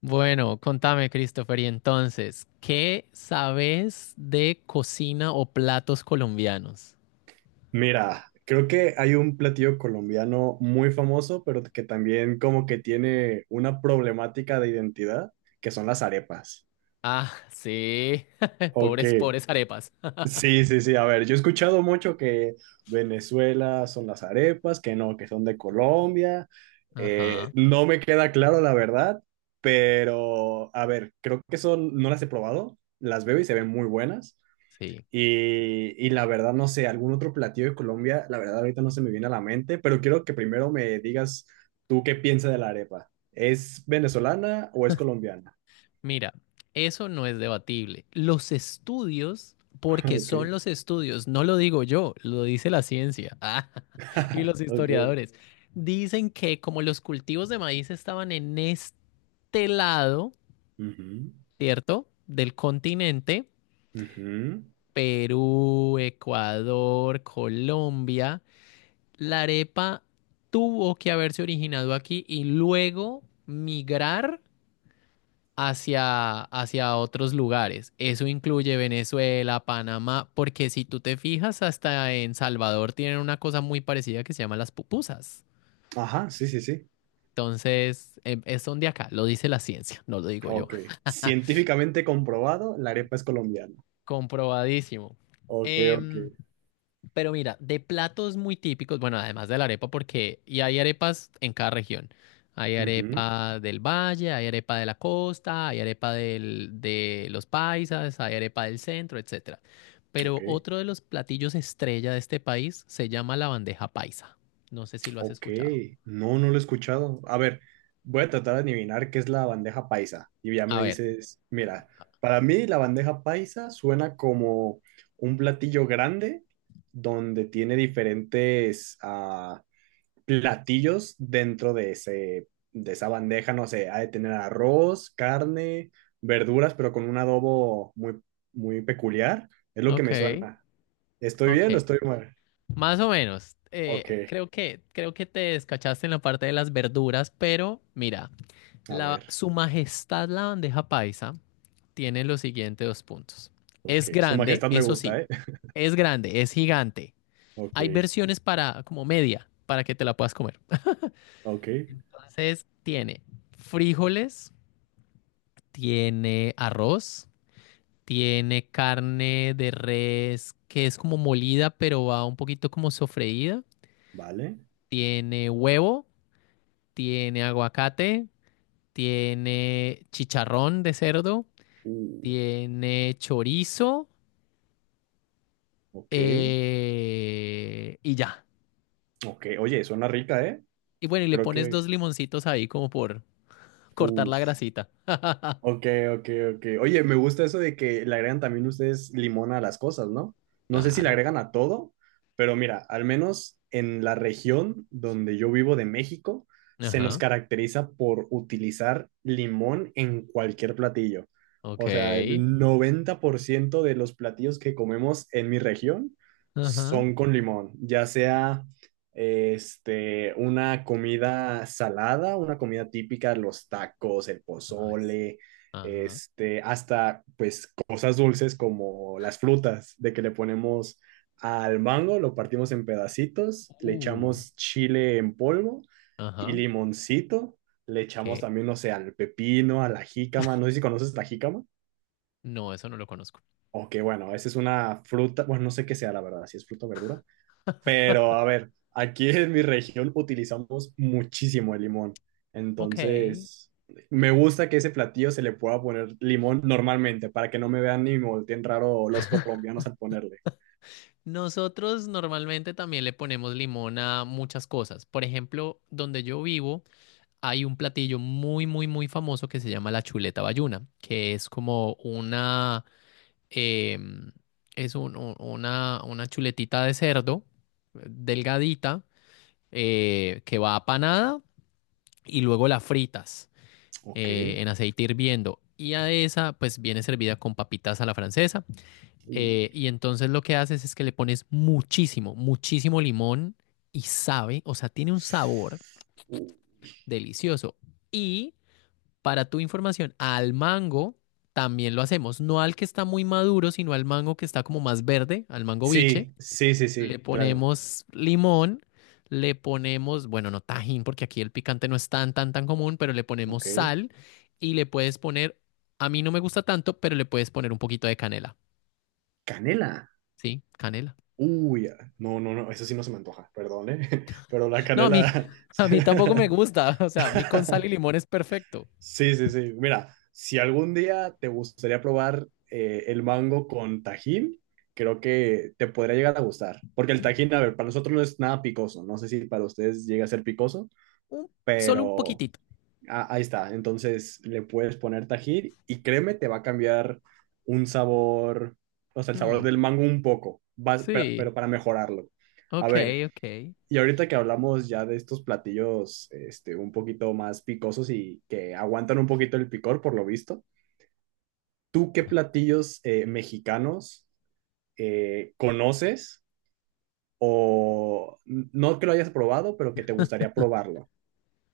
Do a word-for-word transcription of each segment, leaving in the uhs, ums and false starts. Bueno, contame, Christopher, y entonces, ¿qué sabes de cocina o platos colombianos? Mira, creo que hay un platillo colombiano muy famoso, pero que también como que tiene una problemática de identidad, que son las arepas. Ah, sí, Ok, pobres, pobres arepas. sí, sí, sí, a ver, yo he escuchado mucho que Venezuela son las arepas, que no, que son de Colombia. Eh, Ajá, No me queda claro la verdad, pero a ver, creo que son, no las he probado, las veo y se ven muy buenas. sí. Y, y la verdad, no sé, algún otro platillo de Colombia, la verdad ahorita no se me viene a la mente, pero quiero que primero me digas tú qué piensas de la arepa. ¿Es venezolana o es colombiana? Mira, eso no es debatible. Los estudios, porque Ok. son los estudios, no lo digo yo, lo dice la ciencia, ah, y los Ok. historiadores dicen que como los cultivos de maíz estaban en este lado, Ujú, ¿cierto? Del continente. ujú. Perú, Ecuador, Colombia. La arepa tuvo que haberse originado aquí y luego migrar hacia, hacia otros lugares. Eso incluye Venezuela, Panamá, porque si tú te fijas, hasta en Salvador tienen una cosa muy parecida que se llama las pupusas. Ajá, sí, sí, sí. Entonces, em, es son de acá, lo dice la ciencia, no lo digo yo. Ok. Científicamente comprobado, la arepa es colombiana. Comprobadísimo. Ok, ok. Em, Pero mira, de platos muy típicos, bueno, además de la arepa, porque y hay arepas en cada región. Hay Ujú, arepa del valle, hay arepa de la costa, hay arepa del- de los paisas, hay arepa del centro, etcétera. ok. Pero otro de los platillos estrella de este país se llama la bandeja paisa. No sé si lo has Ok, escuchado. no, no lo he escuchado. A ver, voy a tratar de adivinar qué es la bandeja paisa. Y ya me A ver, dices, mira, para mí la bandeja paisa suena como un platillo grande donde tiene diferentes ah, platillos dentro de ese, de esa bandeja. No sé, ha de tener arroz, carne, verduras, pero con un adobo muy, muy peculiar. Es lo que ok, me suena. ¿Estoy ok. bien o estoy mal? Más o menos. Ok, Eh, creo que, creo que te descachaste en la parte de las verduras, pero mira, a la, ver. Su Majestad la bandeja paisa tiene los siguientes dos puntos. Es Ok, su grande, majestad me eso gusta, sí, ¿eh? es grande, es gigante. Ok, Hay versiones para como media, para que te la puedas comer. ok, Entonces, tiene frijoles, tiene arroz, tiene carne de res que es como molida, pero va un poquito como sofreída, vale. tiene huevo, tiene aguacate, tiene chicharrón de cerdo, Uh, tiene chorizo, ok, eh, y ya. ok. Oye, suena rica, ¿eh? Y bueno, y le Creo pones que... dos limoncitos ahí como por cortar la Uf. grasita. Ok, ok, ok. Oye, me gusta eso de que le agregan también ustedes limón a las cosas, ¿no? No sé si le Claro. agregan a todo, pero mira, al menos en la región donde yo vivo de México, se nos Ajá. caracteriza por utilizar limón en cualquier platillo. Ok. O sea, el noventa por ciento de los platillos que comemos en mi región Ajá. son con limón, ya sea este, una comida salada, una comida típica, los tacos, el Ay, s- pozole ajá. este, hasta pues cosas dulces como las frutas, de que le ponemos al mango, lo partimos en pedacitos, le Uh. echamos chile en polvo y Ajá. limoncito, le echamos Que también, no sé, al pepino, a la jícama, no sé si conoces la jícama, no, eso no lo conozco. o que bueno, esa es una fruta, bueno, no sé qué sea la verdad, si es fruta o verdura, pero a ver, aquí en mi región utilizamos muchísimo el limón. Ok. Entonces, me gusta que ese platillo se le pueda poner limón normalmente, para que no me vean ni me volteen raro los colombianos al ponerle. Nosotros normalmente también le ponemos limón a muchas cosas. Por ejemplo, donde yo vivo hay un platillo muy, muy, muy famoso que se llama la chuleta bayuna, que es como una, em, es un- un- una, una chuletita de cerdo, eh, delgadita, eh, que va apanada y luego la fritas, eh, Ok. en aceite hirviendo. Y a esa pues viene servida con papitas a la francesa. eh, Mm. y entonces lo que haces es que le pones muchísimo, muchísimo limón y sabe, o sea, tiene un sabor Uh, delicioso. Y para tu información, al mango también lo hacemos. No al que está muy maduro, sino al mango que está como más verde, al mango biche. sí, sí, sí, Le sí, claro. ponemos limón, le ponemos, bueno, no tajín, porque aquí el picante no es tan, tan, tan común, pero le ponemos Ok. sal y le puedes poner, a mí no me gusta tanto, pero le puedes poner un poquito de canela. Canela. ¿Sí? Canela. Uy, ah, no, no, no, eso sí no se me antoja, perdón, ¿eh? Pero la No, a mí, canela. a mí tampoco me gusta. O sea, a mí con sal y limón es perfecto. Sí, sí, sí. Mira, si algún día te gustaría probar eh, el mango con tajín, creo que te podría llegar a gustar. Porque el tajín, a ver, para nosotros no es nada picoso. No sé si para ustedes llega a ser picoso, Un- Solo un pero poquitito. a- ahí está. Entonces le puedes poner tajín y créeme, te va a cambiar un sabor, o sea, el sabor Mm, del mango un poco, vas- pero, sí, pero para mejorarlo. A ok, ver, ok. y ahorita que hablamos ya de estos platillos este, un poquito más picosos y que aguantan un poquito el picor, por lo visto, ¿tú qué platillos eh, mexicanos eh, conoces o no que lo hayas probado, pero que te gustaría probarlo?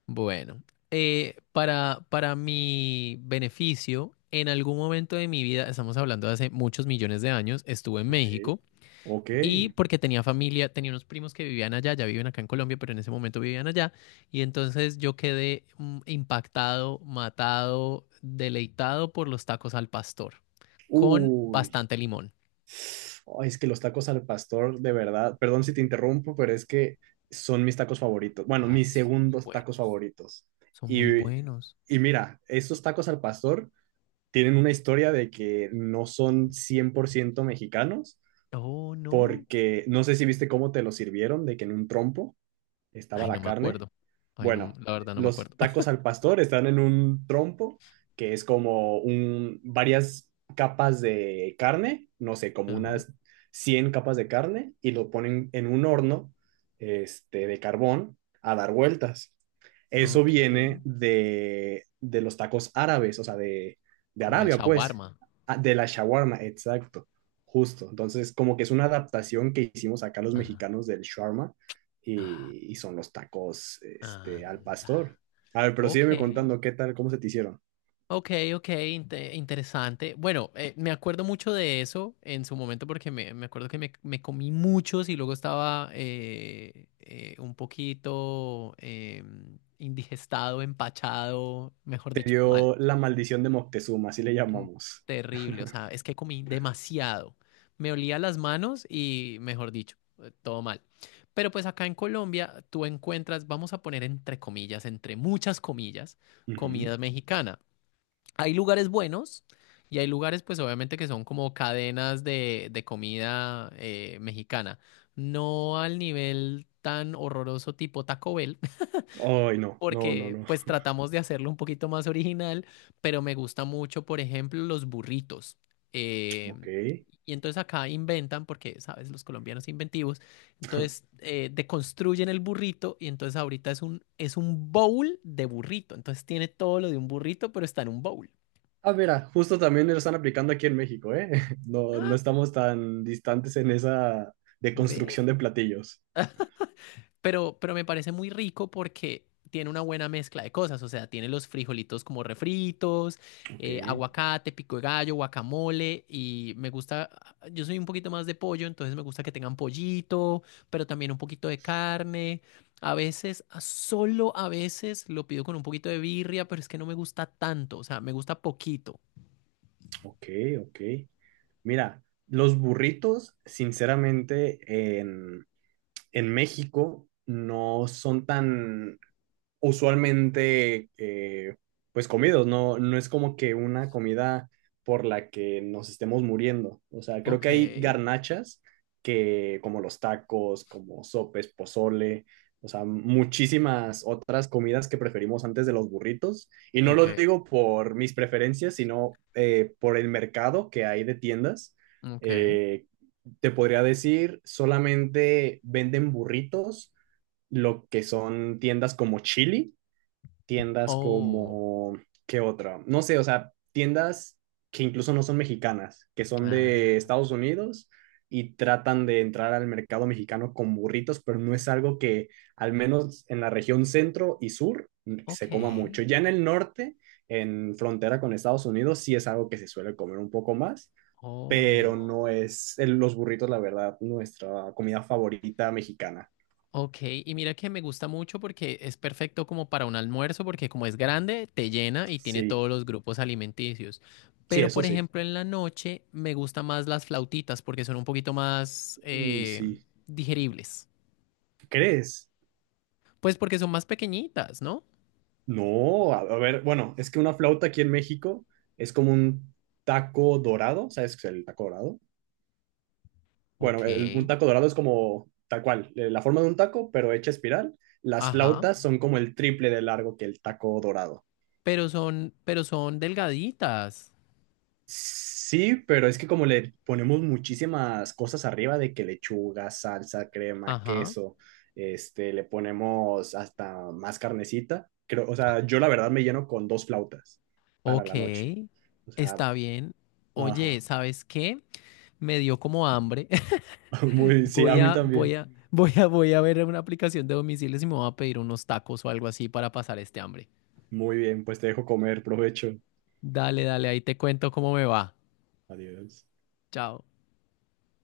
Bueno, eh, para, para mi beneficio, en algún momento de mi vida, estamos hablando de hace muchos millones de años, estuve en Ok. México Ok. y porque tenía familia, tenía unos primos que vivían allá, ya viven acá en Colombia, pero en ese momento vivían allá, y entonces yo quedé mm, impactado, matado, deleitado por los tacos al pastor, con Uy. bastante limón. Ay, es que los tacos al pastor, de verdad, perdón si te interrumpo, pero es que son mis tacos favoritos. Bueno, Ay, mis son muy segundos tacos buenos. favoritos. Son muy Y, buenos. y mira, estos tacos al pastor tienen una historia de que no son cien por ciento mexicanos, Oh, no. porque no sé si viste cómo te lo sirvieron, de que en un trompo estaba Ay, no la me carne acuerdo. Ay, no, bueno, la verdad no me los acuerdo. tacos al pastor están en un trompo que es como un, varias capas de carne, no sé, como Ajá. unas cien capas de carne y lo ponen en un horno este, de carbón a dar vueltas. Eso Ok, viene de, de los tacos árabes, o sea, de, de como el Arabia, pues, shawarma. ah, de la shawarma, exacto, justo. Entonces, como que es una adaptación que hicimos acá los Ah, mexicanos del shawarma ah, y, y son los tacos este, al anda. pastor. A ver, pero Ok, sígueme contando qué tal, cómo se te hicieron. ok, ok, inte- interesante. Bueno, eh, me acuerdo mucho de eso en su momento porque me, me acuerdo que me, me comí muchos y luego estaba eh, eh, un poquito em, indigestado, empachado, mejor Te dicho, mal. dio la maldición de Moctezuma, así le Mm, llamamos. terrible, o sea, es que comí demasiado. Me olía las manos y, mejor dicho, eh, todo mal. Pero pues acá en Colombia tú encuentras, vamos a poner entre comillas, entre muchas comillas, Ujú. comida mexicana. Hay lugares buenos y hay lugares pues obviamente que son como cadenas de, de comida eh, mexicana. No al nivel tan horroroso tipo Taco Bell, Ay, no, no, no, porque no. pues tratamos de hacerlo un poquito más original, pero me gusta mucho, por ejemplo, los burritos. Eh, Ok. y entonces acá inventan, porque, sabes, los colombianos inventivos, entonces eh, deconstruyen el burrito y entonces ahorita es un, es un bowl de burrito. Entonces tiene todo lo de un burrito, pero está en un bowl. Ah, mira, justo también lo están aplicando aquí en México, ¿eh? No, no Ah, estamos tan distantes en esa de ¿ves? construcción de platillos. Pero, pero me parece muy rico porque tiene una buena mezcla de cosas, o sea, tiene los frijolitos como refritos, Ok, eh, aguacate, pico de gallo, guacamole, y me gusta, yo soy un poquito más de pollo, entonces me gusta que tengan pollito, pero también un poquito de carne. A veces, a- solo a veces lo pido con un poquito de birria, pero es que no me gusta tanto, o sea, me gusta poquito. ok, ok. Mira, los burritos, sinceramente, en, en México no son tan usualmente eh, pues comidos, no, no es como que una comida por la que nos estemos muriendo. O sea, creo Ok, que hay garnachas que como los tacos, como sopes, pozole, o sea, muchísimas otras comidas que preferimos antes de los burritos. Y no ok, lo digo por mis preferencias, sino eh, por el mercado que hay de tiendas. ok. Eh, Te podría decir, solamente venden burritos lo que son tiendas como Chili tiendas Oh, como, ¿qué otra? No sé, o sea, tiendas que incluso no son mexicanas, que son de ah, Estados Unidos y tratan de entrar al mercado mexicano con burritos, pero no es algo que al menos en la región centro y sur ok, se coma mucho. Ya en el norte, en frontera con Estados Unidos, sí es algo que se suele comer un poco más, pero obvio. no es el- los burritos, la verdad, nuestra comida favorita mexicana. Ok, y mira que me gusta mucho porque es perfecto como para un almuerzo, porque como es grande, te llena y tiene Sí, todos los grupos alimenticios. sí, Pero, eso por sí. ejemplo, en la noche me gustan más las flautitas porque son un poquito más Uy, eh, sí. digeribles. ¿Crees? Pues porque son más pequeñitas, ¿no? No, a, a ver, bueno, es que una flauta aquí en México es como un taco dorado, ¿sabes qué es el taco dorado? Bueno, Ok, el- un taco dorado es como tal cual, eh, la forma de un taco, pero hecha espiral. Las ajá. flautas son como el triple de largo que el taco dorado. Pero son, pero son delgaditas. Sí, pero es que como le ponemos muchísimas cosas arriba de que lechuga, salsa, crema, Ajá. queso, este, le ponemos hasta más carnecita. Creo, o sea, yo la verdad me lleno con dos flautas para Ok, la noche. O sea, está bien. Oye, ajá. ¿sabes qué? Me dio como hambre. Muy, sí, a Voy mí a, voy también. a, Mm. voy a, voy a ver una aplicación de domicilios y me voy a pedir unos tacos o algo así para pasar este hambre. Muy bien, pues te dejo comer, provecho. Dale, dale, ahí te cuento cómo me va. Adiós. Chao.